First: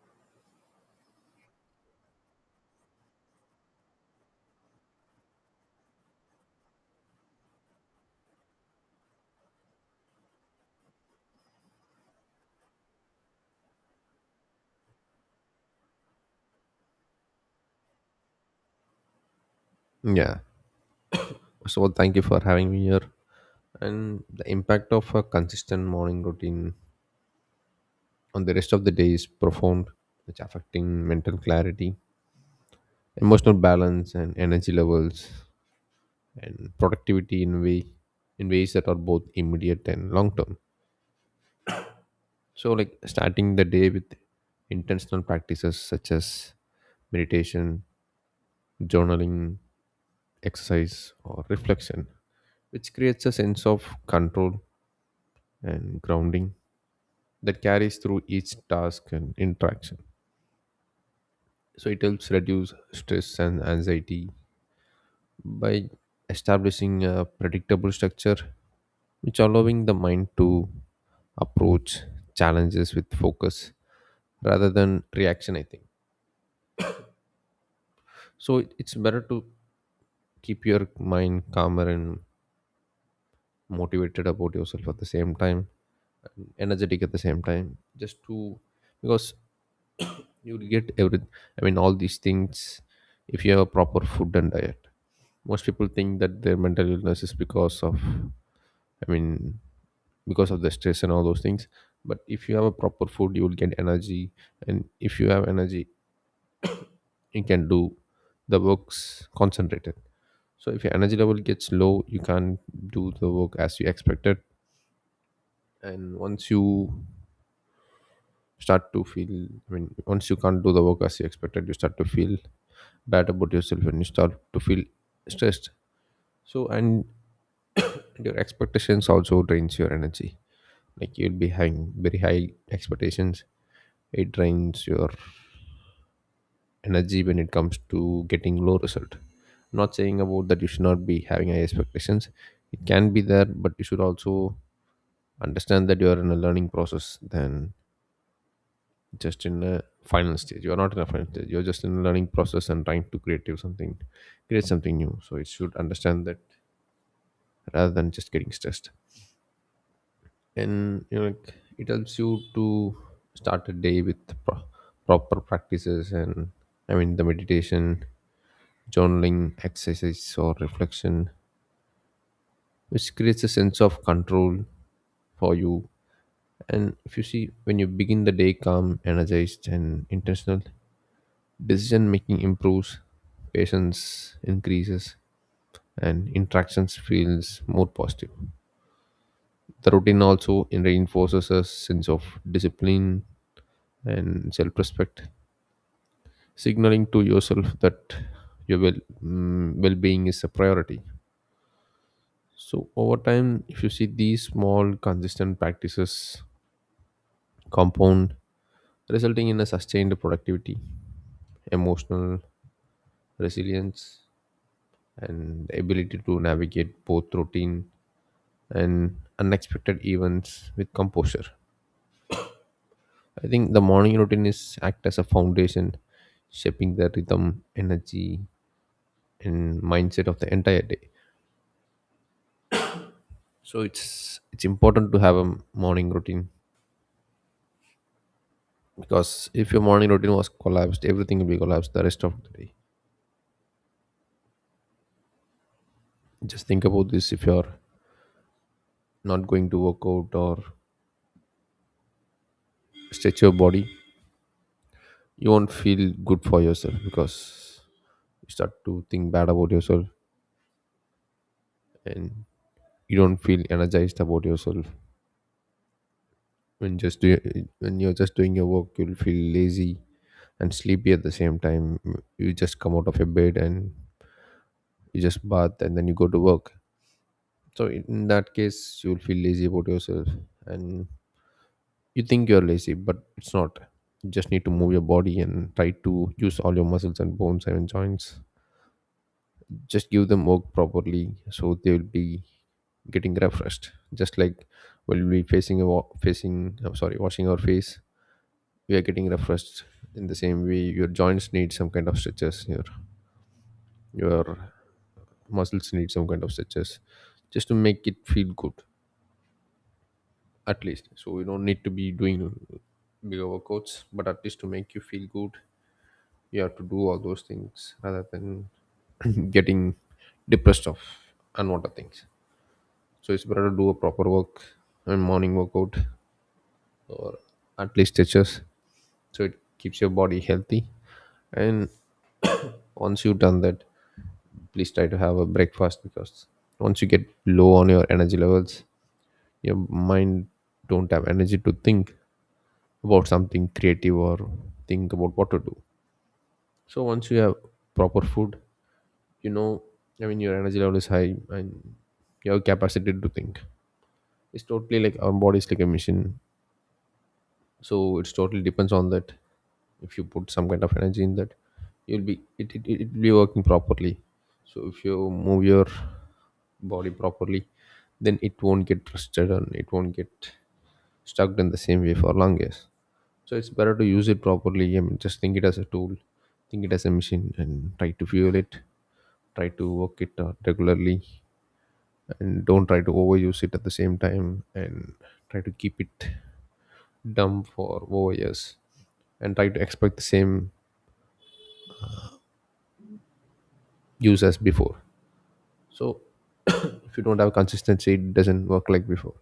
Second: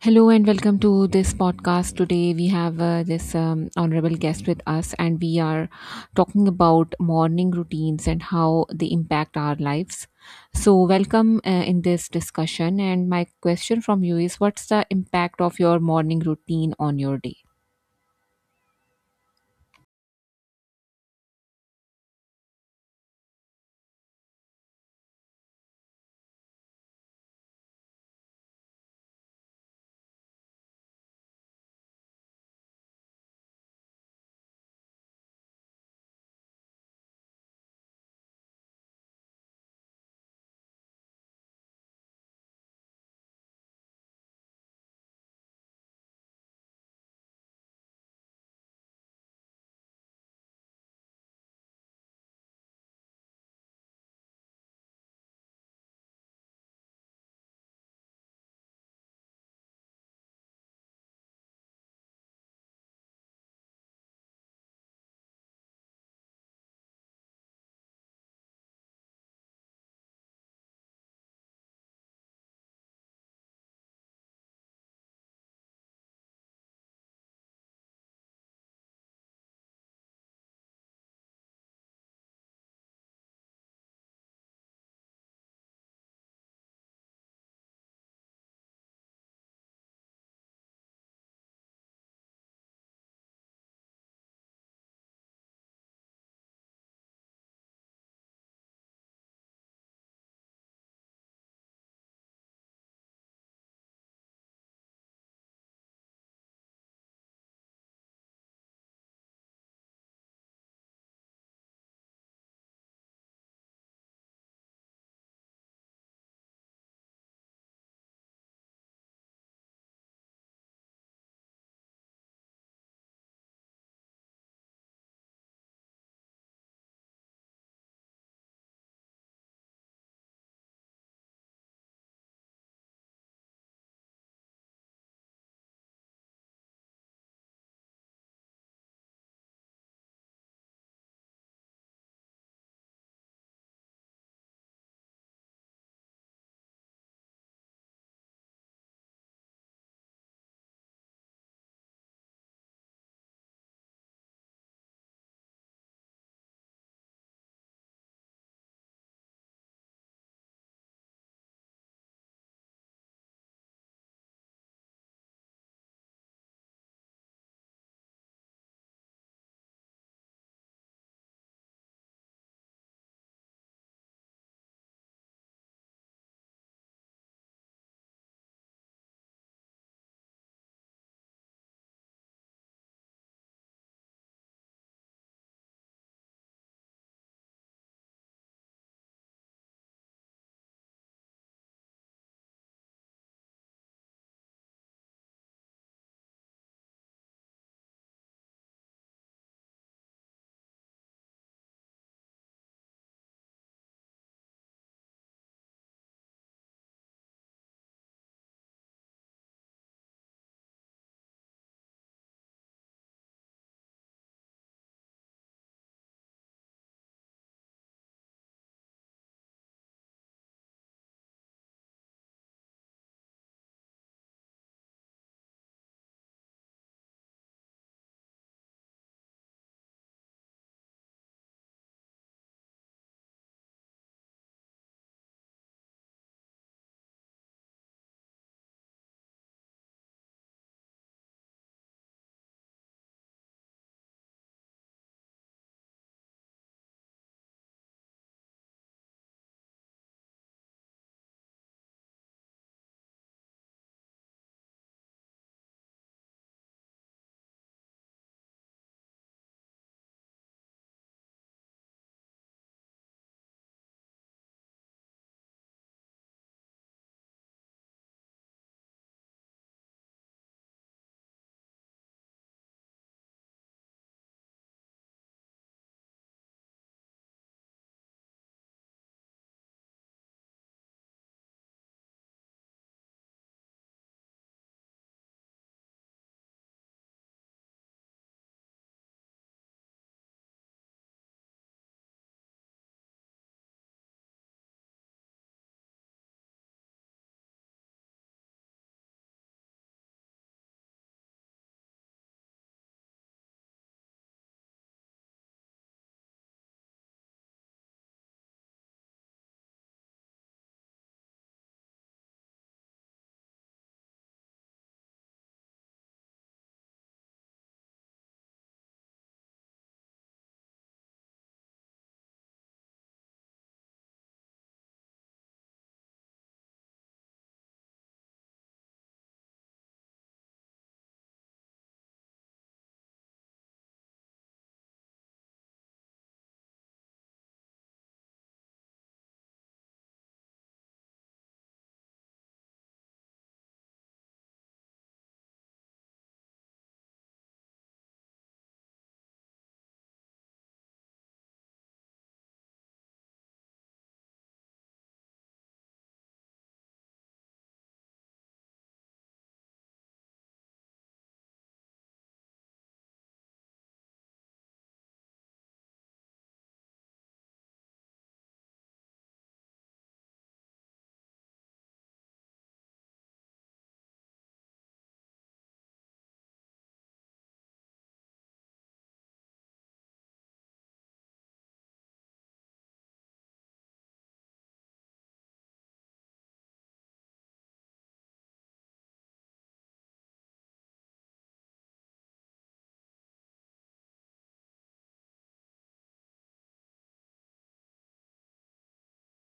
Hello and welcome to this podcast. Today we have this honorable guest with us, and we are talking about morning routines and how they impact our lives. So, welcome in this discussion. And my question from you is what's the impact of your morning routine on your day? Yeah. So thank you for having me here. And the impact of a consistent morning routine on the rest of the day is profound. It's affecting mental clarity, emotional balance, and energy levels, and productivity in ways that are both immediate and long term. So like starting the day with intentional practices such as meditation, journaling, exercise, or reflection, which creates a sense of control and grounding that carries through each task and interaction. So it helps reduce stress and anxiety by establishing a predictable structure, which allowing the mind to approach challenges with focus rather than reaction. I think so. It's better to keep your mind calmer and motivated about yourself at the same time, energetic at the same time, just to because you'll get every. I mean, all these things, if you have a proper food and diet, most people think that their mental illness is because of, I mean, because of the stress and all those things. But if you have a proper food you will get energy, and if you have energy you can do the works concentrated. So if your energy level gets low you can't do the work as you expected, and once you start to feel, I mean, once you can't do the work as you expected you start to feel bad about yourself and you start to feel stressed. So, and your expectations also drains your energy. Like, you'll be having very high expectations, it drains your energy when it comes to getting low result. Not saying about that you should not be having high expectations, it can be there, but you should also understand that you are in a learning process than just in a final stage. You are not in a final stage, you're just in a learning process and trying to create you something create something new, so it should understand that, rather than just getting stressed. And it helps you to start a day with pro- proper practices and, I mean, the meditation, journaling, exercise, or reflection, which creates a sense of control for you. And if you see, when you begin the day calm, energized, and intentional, decision making improves, patience increases, and interactions feels more positive. The routine also reinforces a sense of discipline and self-respect, signaling to yourself that your well-being is a priority. So over time, if you see, these small consistent practices compound, resulting in a sustained productivity, emotional resilience, and the ability to navigate both routine and unexpected events with composure. I think the morning routine is act as a foundation, shaping the rhythm, energy, and mindset of the entire day. So it's important to have a morning routine, because if your morning routine was collapsed, everything will be collapsed the rest of the day. Just think about this. If you're not going to work out or stretch your body, you won't feel good for yourself, because you start to think bad about yourself, and you don't feel energized about yourself. when just do, when you're just doing your work, you'll feel lazy and sleepy at the same time. You just come out of your bed and you just bath and then you go to work. So in that case, you'll feel lazy about yourself, and you think you're lazy, but it's not. You just need to move your body and try to use all your muscles and bones and joints. Just give them work properly, so they will be getting refreshed. Just like when we facing, I'm sorry, washing our face, we are getting refreshed. In the same way, your joints need some kind of stretches. Your muscles need some kind of stretches, just to make it feel good, at least. So you don't need to be doing big overcoats, but at least to make you feel good, you have to do all those things rather than getting depressed of unwanted things. So it's better to do a proper work and morning workout, at least stretches, so it keeps your body healthy. And once you've done that, please try to have a breakfast, because once you get low on your energy levels, your mind don't have energy to think about something creative or think about what to do. So once you have proper food, you know I mean, your energy level is high and your capacity to think. It's totally like our body is like a machine, so it's totally depends on that. If you put some kind of energy in that, you'll be it it, it will be working properly. So if you move your body properly, then it won't get twisted and it won't get stuck in the same way for long years. So it's better to use it properly. I mean, just think it as a tool, think it as a machine and try to fuel it, try to work it regularly, and don't try to overuse it at the same time, and try to keep it dumb for over years and try to expect the same use as before. So if you don't have consistency it doesn't work like before.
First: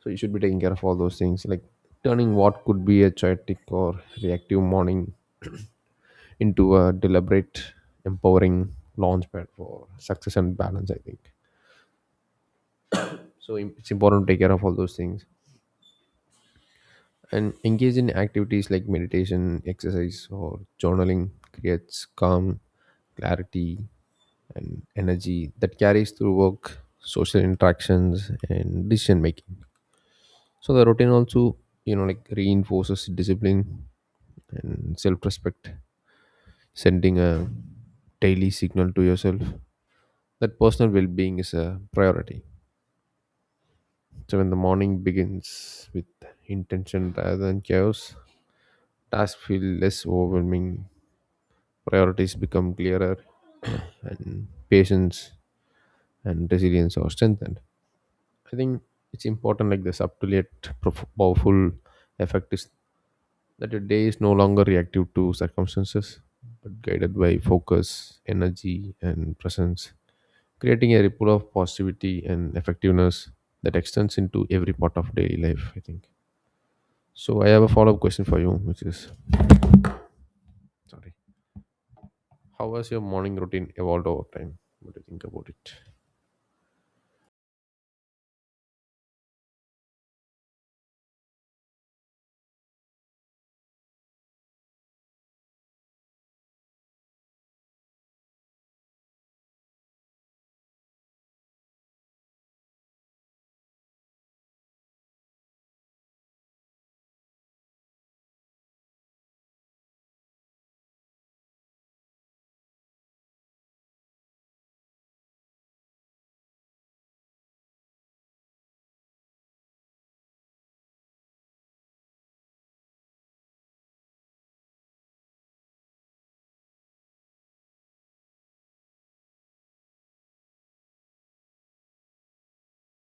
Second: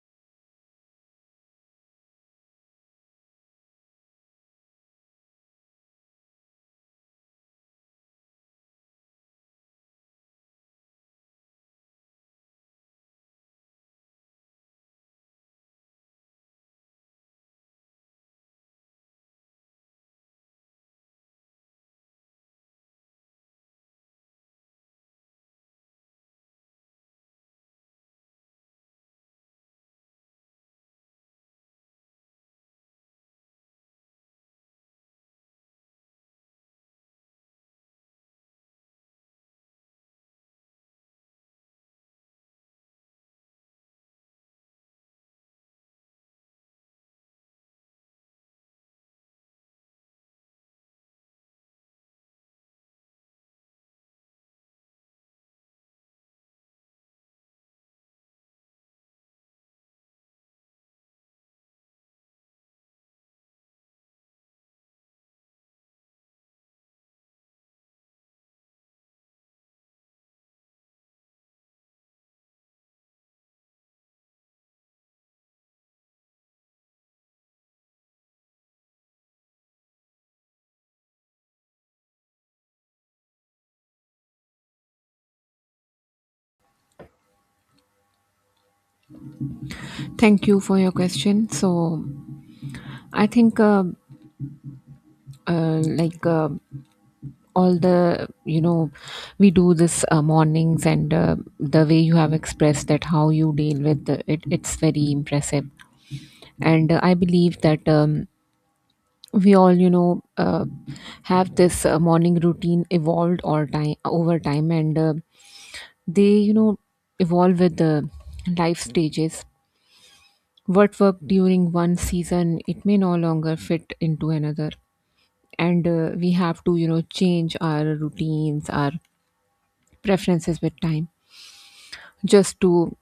So you should be taking care of all those things, like turning what could be a chaotic or reactive morning into a deliberate, empowering launchpad for success and balance. I think so. It's important to take care of all those things, and engage in activities like meditation, exercise, or journaling creates calm, clarity, and energy that carries through work, social interactions, and decision making. So the routine also, reinforces discipline and self-respect, sending a daily signal to yourself that personal well-being is a priority. So when the morning begins with intention rather than chaos, tasks feel less overwhelming, priorities become clearer, and patience and resilience are strengthened. I think it's important, like the subtle yet powerful effect is that your day is no longer reactive to circumstances, but guided by focus, energy, and presence, creating a ripple of positivity and effectiveness that extends into every part of daily life. I think. So I have a follow-up question for you, which is, sorry, how has your morning routine evolved over time? What do you think about it? Thank you for your question. So, I think. Like all the we do this mornings and the way you have expressed that how you deal with it's very impressive and I believe that we all have this morning routine evolved all time over time, and they evolve with the life stages. What worked during one season, it may no longer fit into another, and we have to change our routines, our preferences with time, just to…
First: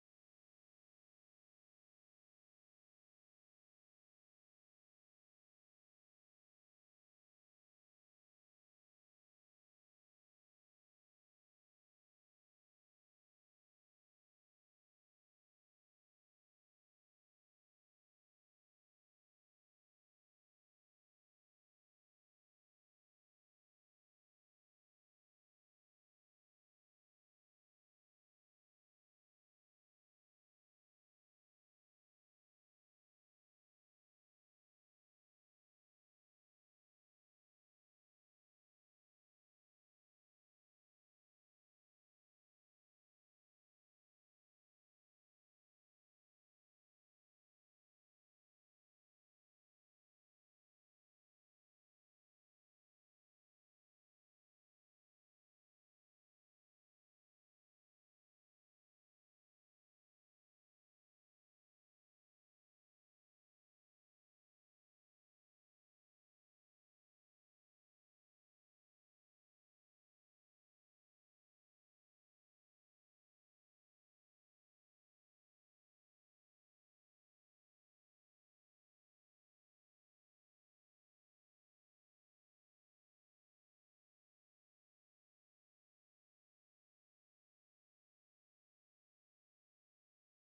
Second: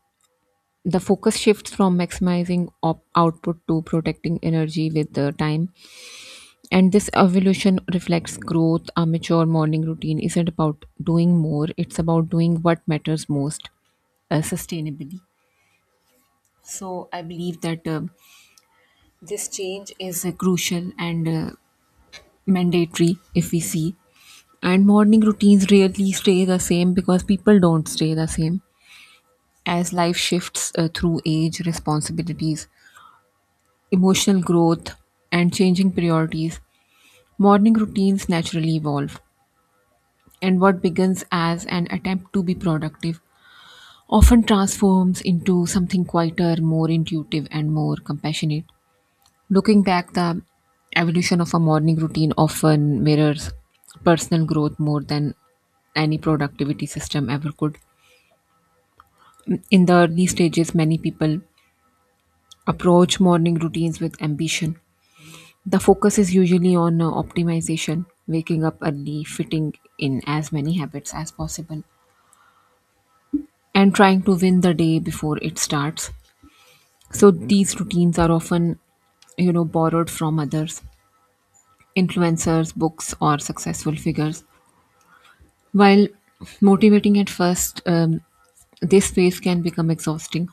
the focus shifts from maximizing output to protecting energy with the time. And this evolution reflects growth. A mature morning routine isn't about doing more, it's about doing what matters most, sustainably. So I believe that this change is crucial and mandatory, if we see, and morning routines really stay the same because people don't stay the same. As life shifts through age, responsibilities, emotional growth, and changing priorities, morning routines naturally evolve, and what begins as an attempt to be productive often transforms into something quieter, more intuitive, and more compassionate. Looking back, the evolution of a morning routine often mirrors personal growth more than any productivity system ever could. In the early stages, many people approach morning routines with ambition. The focus is usually on optimization, waking up early, fitting in as many habits as possible, and trying to win the day before it starts. So these routines are often, you know, borrowed from others, influencers, books, or successful figures. While motivating at first, this phase can become exhausting.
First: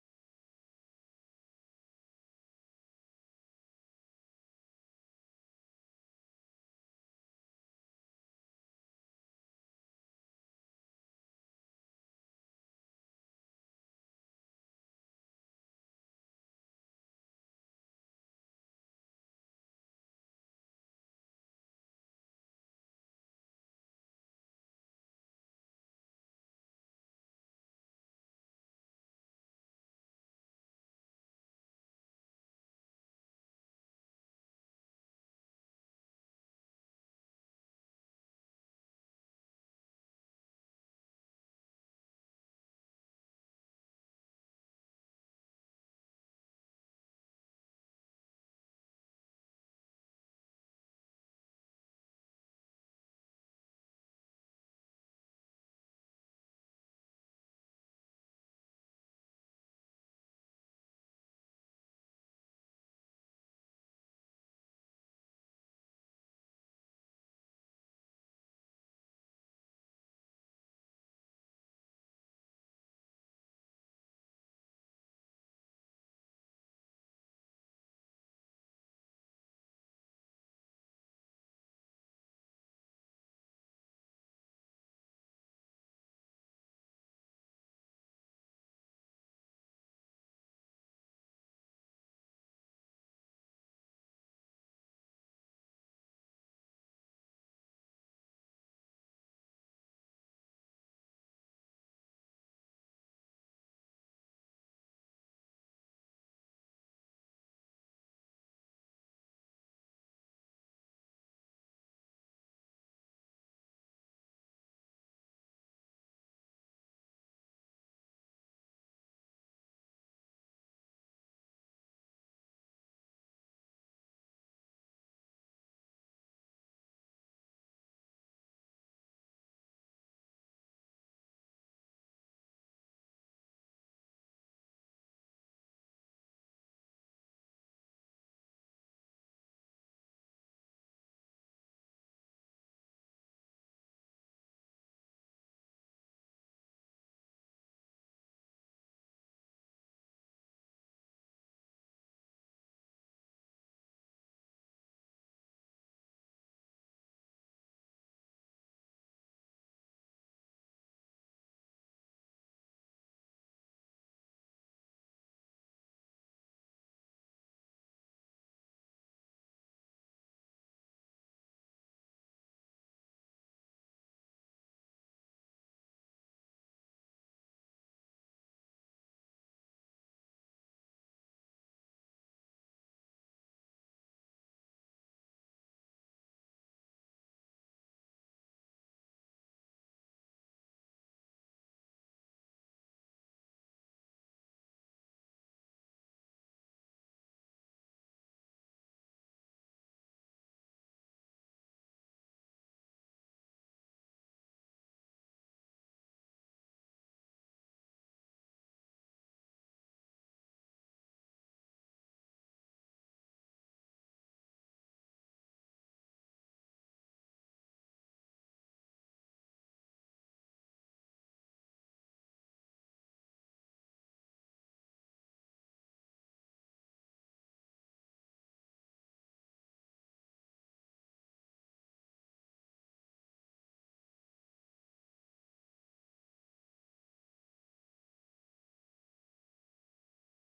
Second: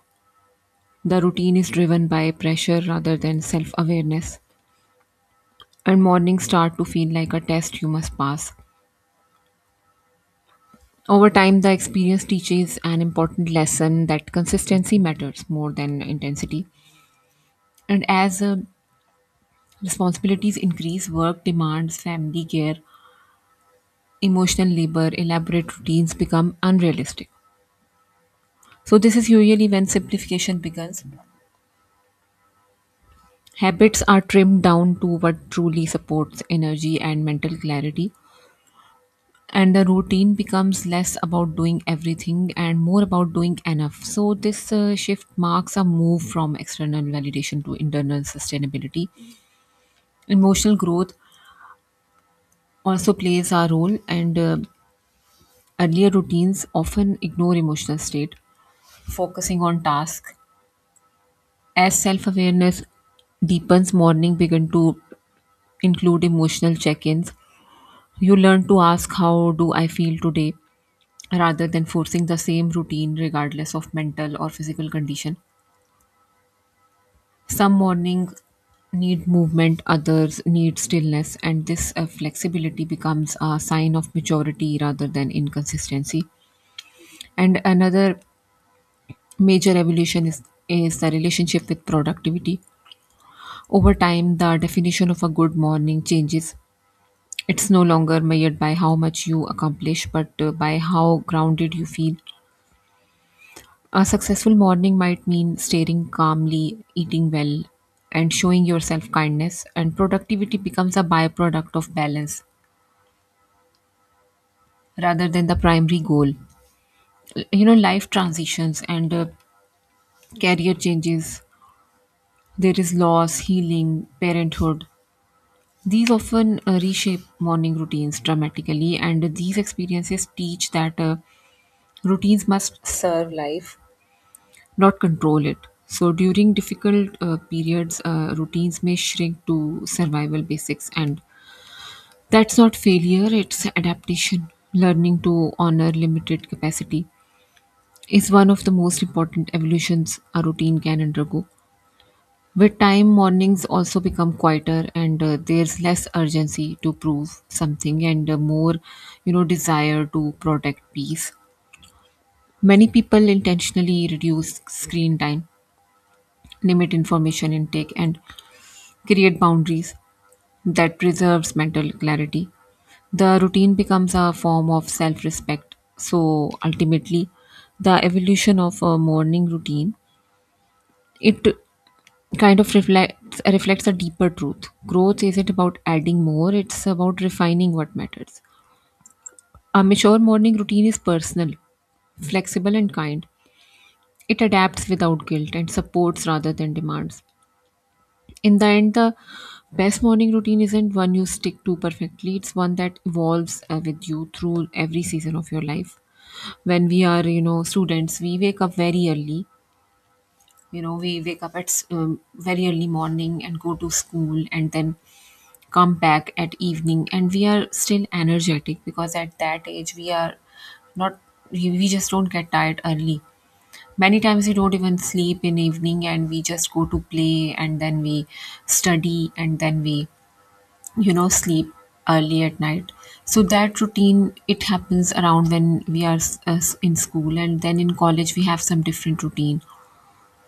The routine is driven by pressure rather than self awareness, and mornings start to feel like a test you must pass. Over time, the experience teaches an important lesson that consistency matters more than intensity. And as responsibilities increase, work demands, family care, emotional labor, elaborate routines become unrealistic. So, this is usually when simplification begins. Habits are trimmed down to what truly supports energy and mental clarity, and the routine becomes less about doing everything and more about doing enough. So, this shift marks a move from external validation to internal sustainability. Emotional growth also plays a role, and earlier routines often ignore emotional state, focusing on task. As self awareness deepens, morning begin to include emotional check ins. You learn to ask, "How do I feel today?" rather than forcing the same routine regardless of mental or physical condition. Some mornings need movement, others need stillness, and this flexibility becomes a sign of maturity rather than inconsistency. And another major evolution is the relationship with productivity. Over time, the definition of a good morning changes. It's no longer measured by how much you accomplish, but by how grounded you feel. A successful morning might mean staring calmly, eating well, and showing yourself kindness, and productivity becomes a byproduct of balance rather than the primary goal. You know, life transitions and career changes, there is loss, healing, parenthood. These often reshape morning routines dramatically, and these experiences teach that routines must serve life, not control it. So during difficult periods, routines may shrink to survival basics, and that's not failure, it's adaptation. Learning to honor limited capacity is one of the most important evolutions a routine can undergo. With time, mornings also become quieter, and there's less urgency to prove something, and more, you know, desire to protect peace. Many people intentionally reduce screen time, limit information intake, and create boundaries that preserves mental clarity. The routine becomes a form of self respect. So ultimately, the evolution of a morning routine, it kind of reflects a deeper truth. Growth isn't about adding more, it's about refining what matters. A mature morning routine is personal, flexible, and kind. It adapts without guilt and supports rather than demands. In the end, the best morning routine isn't one you stick to perfectly, it's one that evolves with you through every season of your life. When we are, you know, students, we wake up very early. You know, we wake up at very early morning and go to school and then come back at evening, and we are still energetic because at that age we are not… we just don't get tired early. Many times we don't even sleep in evening, and we just go to play and then we study and then we, you know, sleep early at night. So that routine, it happens around when we are in school, and then in college we have some different routine.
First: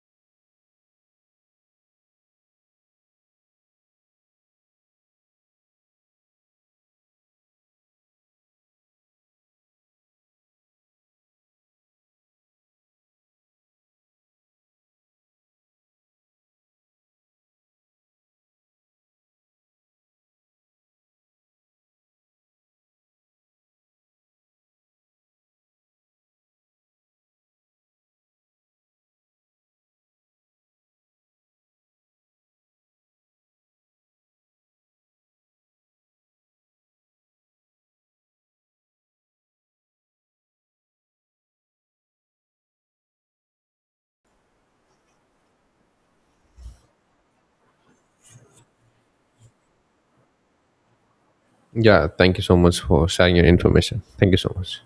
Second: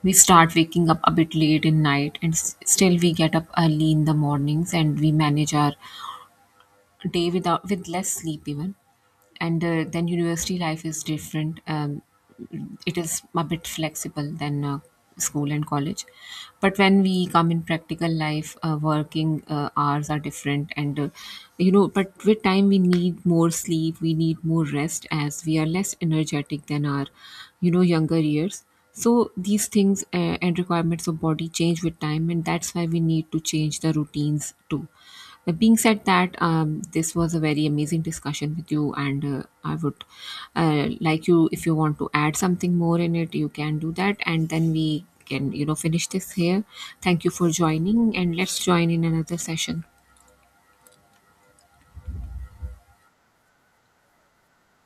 We start waking up a bit late in night, and still we get up early in the mornings, and we manage our day without with less sleep even. And then university life is different, it is a bit flexible than school and college. But when we come in practical life, working hours are different, and you know, but with time we need more sleep, we need more rest as we are less energetic than our, you know, younger years. So these things and requirements of body change with time, and that's why we need to change the routines too. Being said that, this was a very amazing discussion with you, and I would like you, if you want to add something more in it, you can do that, and then we can, you know, finish this here. Thank you for joining, and let's join in another session. Yeah, thank you so much for sharing your information. Thank you so much.